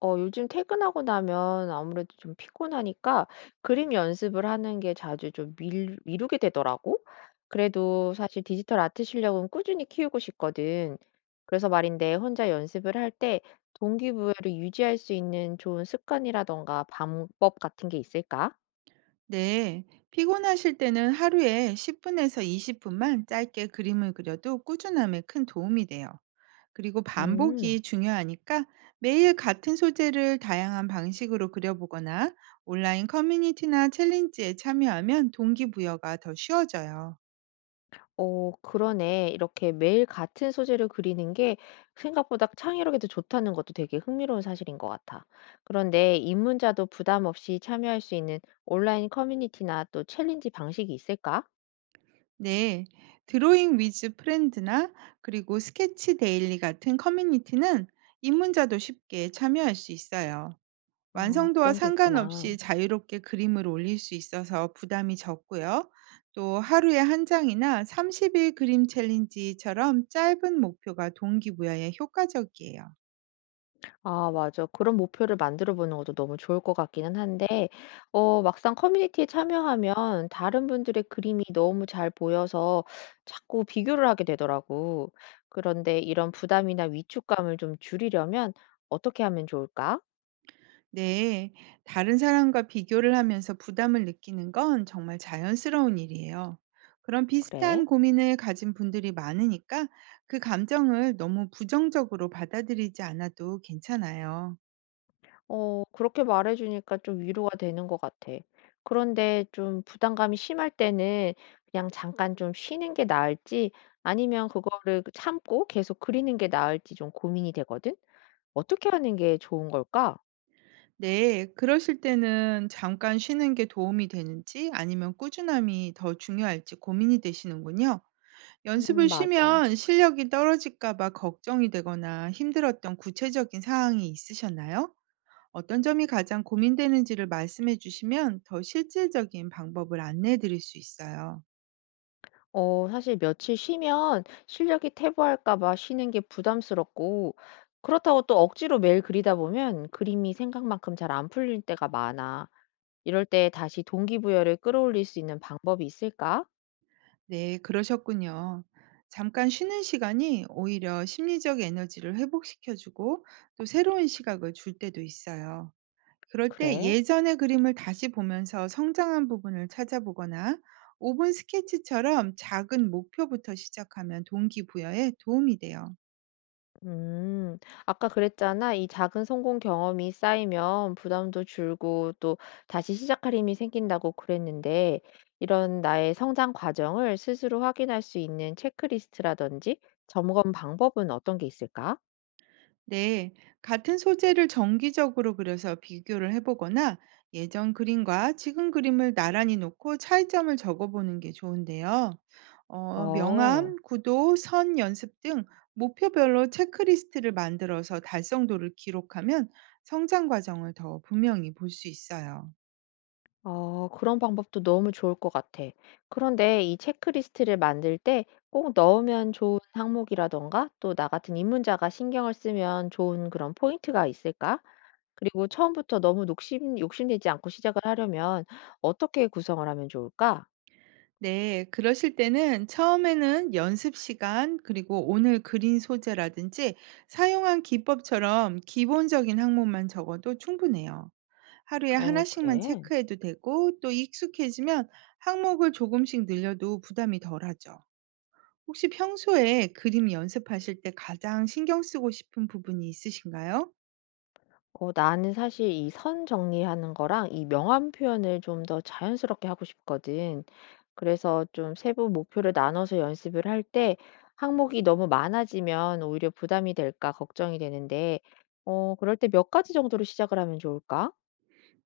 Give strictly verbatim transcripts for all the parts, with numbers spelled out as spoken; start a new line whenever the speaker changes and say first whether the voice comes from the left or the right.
left: 어 요즘 퇴근하고 나면 아무래도 좀 피곤하니까 그림 연습을 하는 게 자주 좀 밀 미루게 되더라고. 그래도 사실 디지털 아트 실력은 꾸준히 키우고 싶거든. 그래서 말인데 혼자 연습을 할 때 동기부여를 유지할 수 있는 좋은 습관이라던가 방법 같은 게 있을까?
right: 네, 피곤하실 때는 하루에 십 분에서 이십 분만 짧게 그림을 그려도 꾸준함에 큰 도움이 돼요. 그리고
left: 음.
right: 반복이 중요하니까 매일 같은 소재를 다양한 방식으로 그려보거나 온라인 커뮤니티나 챌린지에 참여하면 동기부여가 더 쉬워져요.
left: 어 그러네. 이렇게 매일 같은 소재로 그리는 게 생각보다 창의력에도 좋다는 것도 되게 흥미로운 사실인 것 같아. 그런데 입문자도 부담 없이 참여할 수 있는 온라인 커뮤니티나 또 챌린지 방식이 있을까?
right: 네, 드로잉 위즈 프렌드나 그리고 스케치 데일리 같은 커뮤니티는 입문자도 쉽게 참여할 수 있어요.
left: 아,
right: 완성도와
left: 그런 게 있구나.
right: 상관없이 자유롭게 그림을 올릴 수 있어서 부담이 적고요. 또 하루에 한 장이나 삼십 일 그림 챌린지처럼 짧은 목표가 동기부여에 효과적이에요.
left: 아 맞아. 그런 목표를 만들어 보는 것도 너무 좋을 것 같기는 한데 어 막상 커뮤니티에 참여하면 다른 분들의 그림이 너무 잘 보여서 자꾸 비교를 하게 되더라고. 그런데 이런 부담이나 위축감을 좀 줄이려면 어떻게 하면 좋을까?
right: 네, 다른 사람과 비교를 하면서 부담을 느끼는 건 정말 자연스러운 일이에요. 그런
left: 그래.
right: 비슷한 고민을 가진 분들이 많으니까 그 감정을 너무 부정적으로 받아들이지 않아도 괜찮아요.
left: 어 그렇게 말해 주니까 좀 위로가 되는 것 같아. 그런데 좀 부담감이 심할 때는 그냥 잠깐 좀 쉬는 게 나을지 아니면 그거를 참고 계속 그리는 게 나을지 좀 고민이 되거든. 어떻게 하는 게 좋은 걸까?
right: 네, 그러실 때는 잠깐 쉬는 게 도움이 되는지 아니면 꾸준함이 더 중요할지 고민이 되시는군요. 연습을
left: 음, 맞아.
right: 쉬면 실력이 떨어질까 봐 걱정이 되거나 힘들었던 구체적인 상황이 있으셨나요? 어떤 점이 가장 고민되는지를 말씀해 주시면 더 실질적인 방법을 안내해 드릴 수 있어요.
left: 어, 사실 며칠 쉬면 실력이 퇴보할까 봐 쉬는 게 부담스럽고, 그렇다고 또 억지로 매일 그리다 보면 그림이 생각만큼 잘 안 풀릴 때가 많아. 이럴 때 다시 동기부여를 끌어올릴 수 있는 방법이 있을까?
right: 네, 그러셨군요. 잠깐 쉬는 시간이 오히려 심리적 에너지를 회복시켜주고 또 새로운 시각을 줄 때도 있어요. 그럴 때
left: 그래.
right: 예전의 그림을 다시 보면서 성장한 부분을 찾아보거나 오 분 스케치처럼 작은 목표부터 시작하면 동기부여에 도움이 돼요.
left: 음, 아까 그랬잖아. 이 작은 성공 경험이 쌓이면 부담도 줄고 또 다시 시작할 힘이 생긴다고 그랬는데, 이런 나의 성장 과정을 스스로 확인할 수 있는 체크리스트라든지 점검 방법은 어떤 게 있을까?
right: 네, 같은 소재를 정기적으로 그려서 비교를 해보거나 예전 그림과 지금 그림을 나란히 놓고 차이점을 적어보는 게 좋은데요. 어,
left: 어,
right: 명암, 구도, 선 연습 등 목표별로 체크리스트를 만들어서 달성도를 기록하면 성장 과정을 더 분명히 볼 수 있어요.
left: 어, 그런 방법도 너무 좋을 것 같아. 그런데 이 체크리스트를 만들 때 꼭 넣으면 좋은 항목이라던가 또 나 같은 입문자가 신경을 쓰면 좋은 그런 포인트가 있을까? 그리고 처음부터 너무 욕심 욕심내지 않고 시작을 하려면 어떻게 구성을 하면 좋을까?
right: 네, 그러실 때는 처음에는 연습 시간, 그리고 오늘 그린 소재라든지 사용한 기법처럼 기본적인 항목만 적어도 충분해요. 하루에
left: 어,
right: 하나씩만
left: 그래.
right: 체크해도 되고, 또 익숙해지면 항목을 조금씩 늘려도 부담이 덜하죠. 혹시 평소에 그림 연습하실 때 가장 신경 쓰고 싶은 부분이 있으신가요?
left: 어, 나는 사실 이 선 정리하는 거랑 이 명암 표현을 좀 더 자연스럽게 하고 싶거든. 그래서 좀 세부 목표를 나눠서 연습을 할 때 항목이 너무 많아지면 오히려 부담이 될까 걱정이 되는데, 어, 그럴 때 몇 가지 정도로 시작을 하면 좋을까?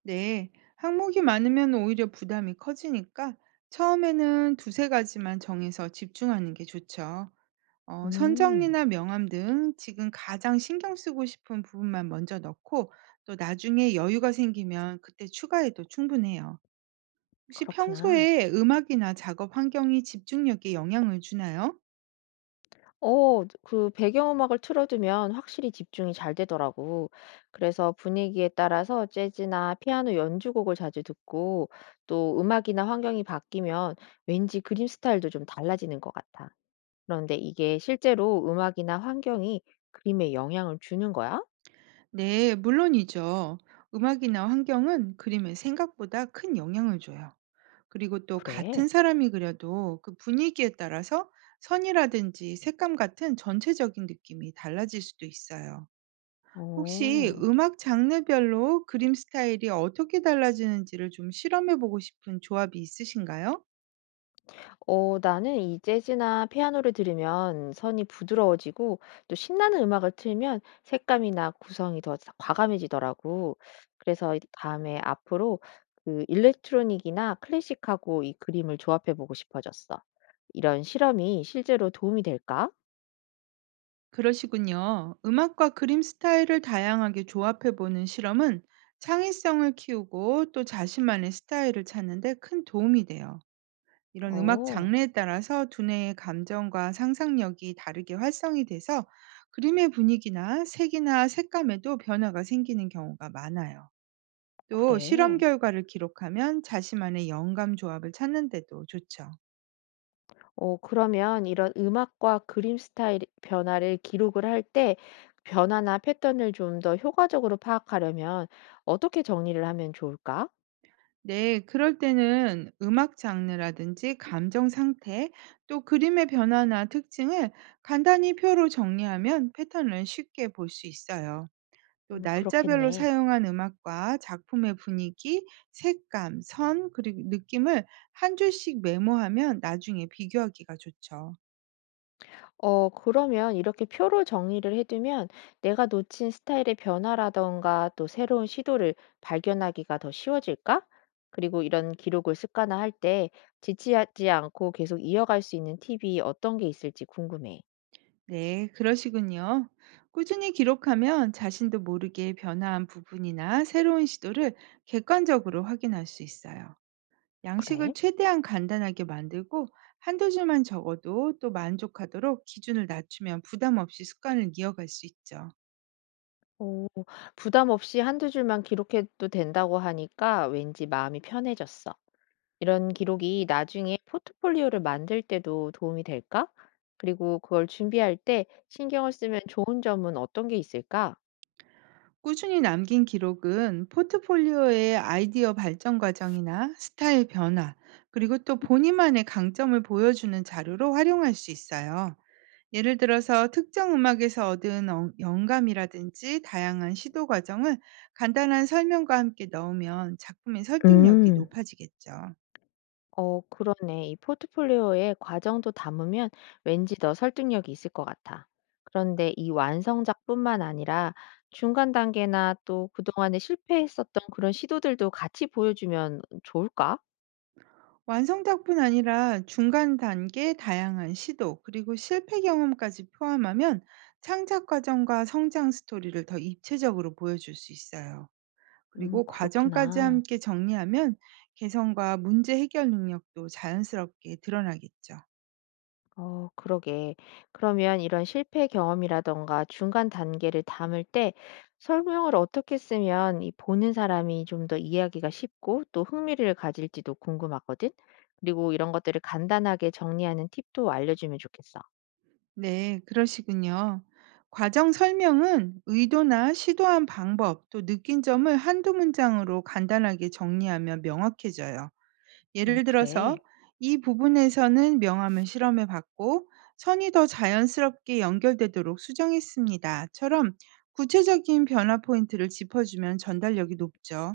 right: 네, 항목이 많으면 오히려 부담이 커지니까 처음에는 두세 가지만 정해서 집중하는 게 좋죠. 어
left: 음,
right: 선정리나 명함 등 지금 가장 신경 쓰고 싶은 부분만 먼저 넣고 또 나중에 여유가 생기면 그때 추가해도 충분해요. 혹시
left: 그렇구나.
right: 평소에 음악이나 작업 환경이 집중력에 영향을 주나요?
left: 어 그 배경음악을 틀어 두면 확실히 집중이 잘 되더라고. 그래서 분위기에 따라서 재즈나 피아노 연주곡을 자주 듣고 또 음악이나 환경이 바뀌면 왠지 그림 스타일도 좀 달라지는 것 같아. 그런데 이게 실제로 음악이나 환경이 그림에 영향을 주는 거야?
right: 네, 물론이죠. 음악이나 환경은 그림에 생각보다 큰 영향을 줘요. 그리고 또
left: 그래?
right: 같은 사람이 그려도 그 분위기에 따라서 선이라든지 색감 같은 전체적인 느낌이 달라질 수도 있어요. 혹시
left: 어.
right: 음악 장르별로 그림 스타일이 어떻게 달라지는지를 좀 실험해 보고 싶은 조합이 있으신가요?
left: 어, 나는 이 재즈나 피아노를 들으면 선이 부드러워지고 또 신나는 음악을 틀면 색감이나 구성이 더 자- 과감해지더라고. 그래서 이- 다음에 앞으로 그 일렉트로닉이나 클래식하고 이 그림을 조합해 보고 싶어졌어. 이런 실험이 실제로 도움이 될까?
right: 그러시군요. 음악과 그림 스타일을 다양하게 조합해 보는 실험은 창의성을 키우고 또 자신만의 스타일을 찾는 데 큰 도움이 돼요. 이런 음악
left: 어,
right: 장르에 따라서 두뇌의 감정과 상상력이 다르게 활성이 돼서 그림의 분위기나 색이나 색감에도 변화가 생기는 경우가 많아요. 또 실험
left: 그래.
right: 결과를 기록하면 자신만의 영감 조합을 찾는 데도 좋죠.
left: 어 그러면 이런 음악과 그림 스타일 변화를 기록을 할 때 변화나 패턴을 좀 더 효과적으로 파악하려면 어떻게 정리를 하면 좋을까?
right: 네, 그럴 때는 음악 장르라든지 감정 상태, 또 그림의 변화나 특징을 간단히 표로 정리하면 패턴을 쉽게 볼 수 있어요. 또
left: 음,
right: 날짜별로
left: 그렇겠네.
right: 사용한 음악과 작품의 분위기, 색감, 선, 그리고 느낌을 한 줄씩 메모하면 나중에 비교하기가 좋죠.
left: 어, 그러면 이렇게 표로 정리를 해두면 내가 놓친 스타일의 변화라던가 또 새로운 시도를 발견하기가 더 쉬워질까? 그리고 이런 기록을 습관화할 때 지치지 않고 계속 이어갈 수 있는 팁이 어떤 게 있을지 궁금해.
right: 네, 그러시군요. 꾸준히 기록하면 자신도 모르게 변화한 부분이나 새로운 시도를 객관적으로 확인할 수 있어요. 양식을
left: 그래?
right: 최대한 간단하게 만들고 한두 줄만 적어도 또 만족하도록 기준을 낮추면 부담 없이 습관을 이어갈 수 있죠.
left: 오, 부담 없이 한두 줄만 기록해도 된다고 하니까 왠지 마음이 편해졌어. 이런 기록이 나중에 포트폴리오를 만들 때도 도움이 될까? 그리고 그걸 준비할 때 신경을 쓰면 좋은 점은 어떤 게 있을까?
right: 꾸준히 남긴 기록은 포트폴리오의 아이디어 발전 과정이나 스타일 변화, 그리고 또 본인만의 강점을 보여주는 자료로 활용할 수 있어요. 예를 들어서 특정 음악에서 얻은 어- 영감이라든지 다양한 시도 과정을 간단한 설명과 함께 넣으면 작품의 설득력이
left: 음.
right: 높아지겠죠.
left: 어 그러네. 이 포트폴리오에 과정도 담으면 왠지 더 설득력이 있을 것 같아. 그런데 이 완성작뿐만 아니라 중간 단계나 또 그동안에 실패했었던 그런 시도들도 같이 보여주면 좋을까?
right: 완성작뿐 아니라 중간 단계의 다양한 시도, 그리고 실패 경험까지 포함하면 창작 과정과 성장 스토리를 더 입체적으로 보여줄 수 있어요.
left: 음,
right: 그리고 과정까지
left: 그렇구나.
right: 함께 정리하면 개성과 문제 해결 능력도 자연스럽게 드러나겠죠.
left: 어 그러게. 그러면 이런 실패 경험이라든가 중간 단계를 담을 때 설명을 어떻게 쓰면 이 보는 사람이 좀 더 이해하기가 쉽고 또 흥미를 가질지도 궁금하거든. 그리고 이런 것들을 간단하게 정리하는 팁도 알려주면 좋겠어.
right: 네, 그러시군요. 과정 설명은 의도나 시도한 방법, 또 느낀 점을 한두 문장으로 간단하게 정리하면 명확해져요.
left: 음
right: 예를 들어서
left: 그래.
right: 이 부분에서는 명암을 실험해 봤고 선이 더 자연스럽게 연결되도록 수정했습니다.처럼 구체적인 변화 포인트를 짚어주면 전달력이 높죠.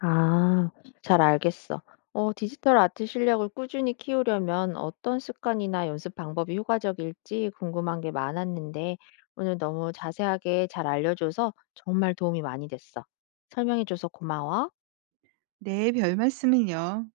left: 아, 잘 알겠어. 어, 디지털 아트 실력을 꾸준히 키우려면 어떤 습관이나 연습 방법이 효과적일지 궁금한 게 많았는데, 오늘 너무 자세하게 잘 알려줘서 정말 도움이 많이 됐어. 설명해줘서 고마워.
right: 네, 별 말씀을요.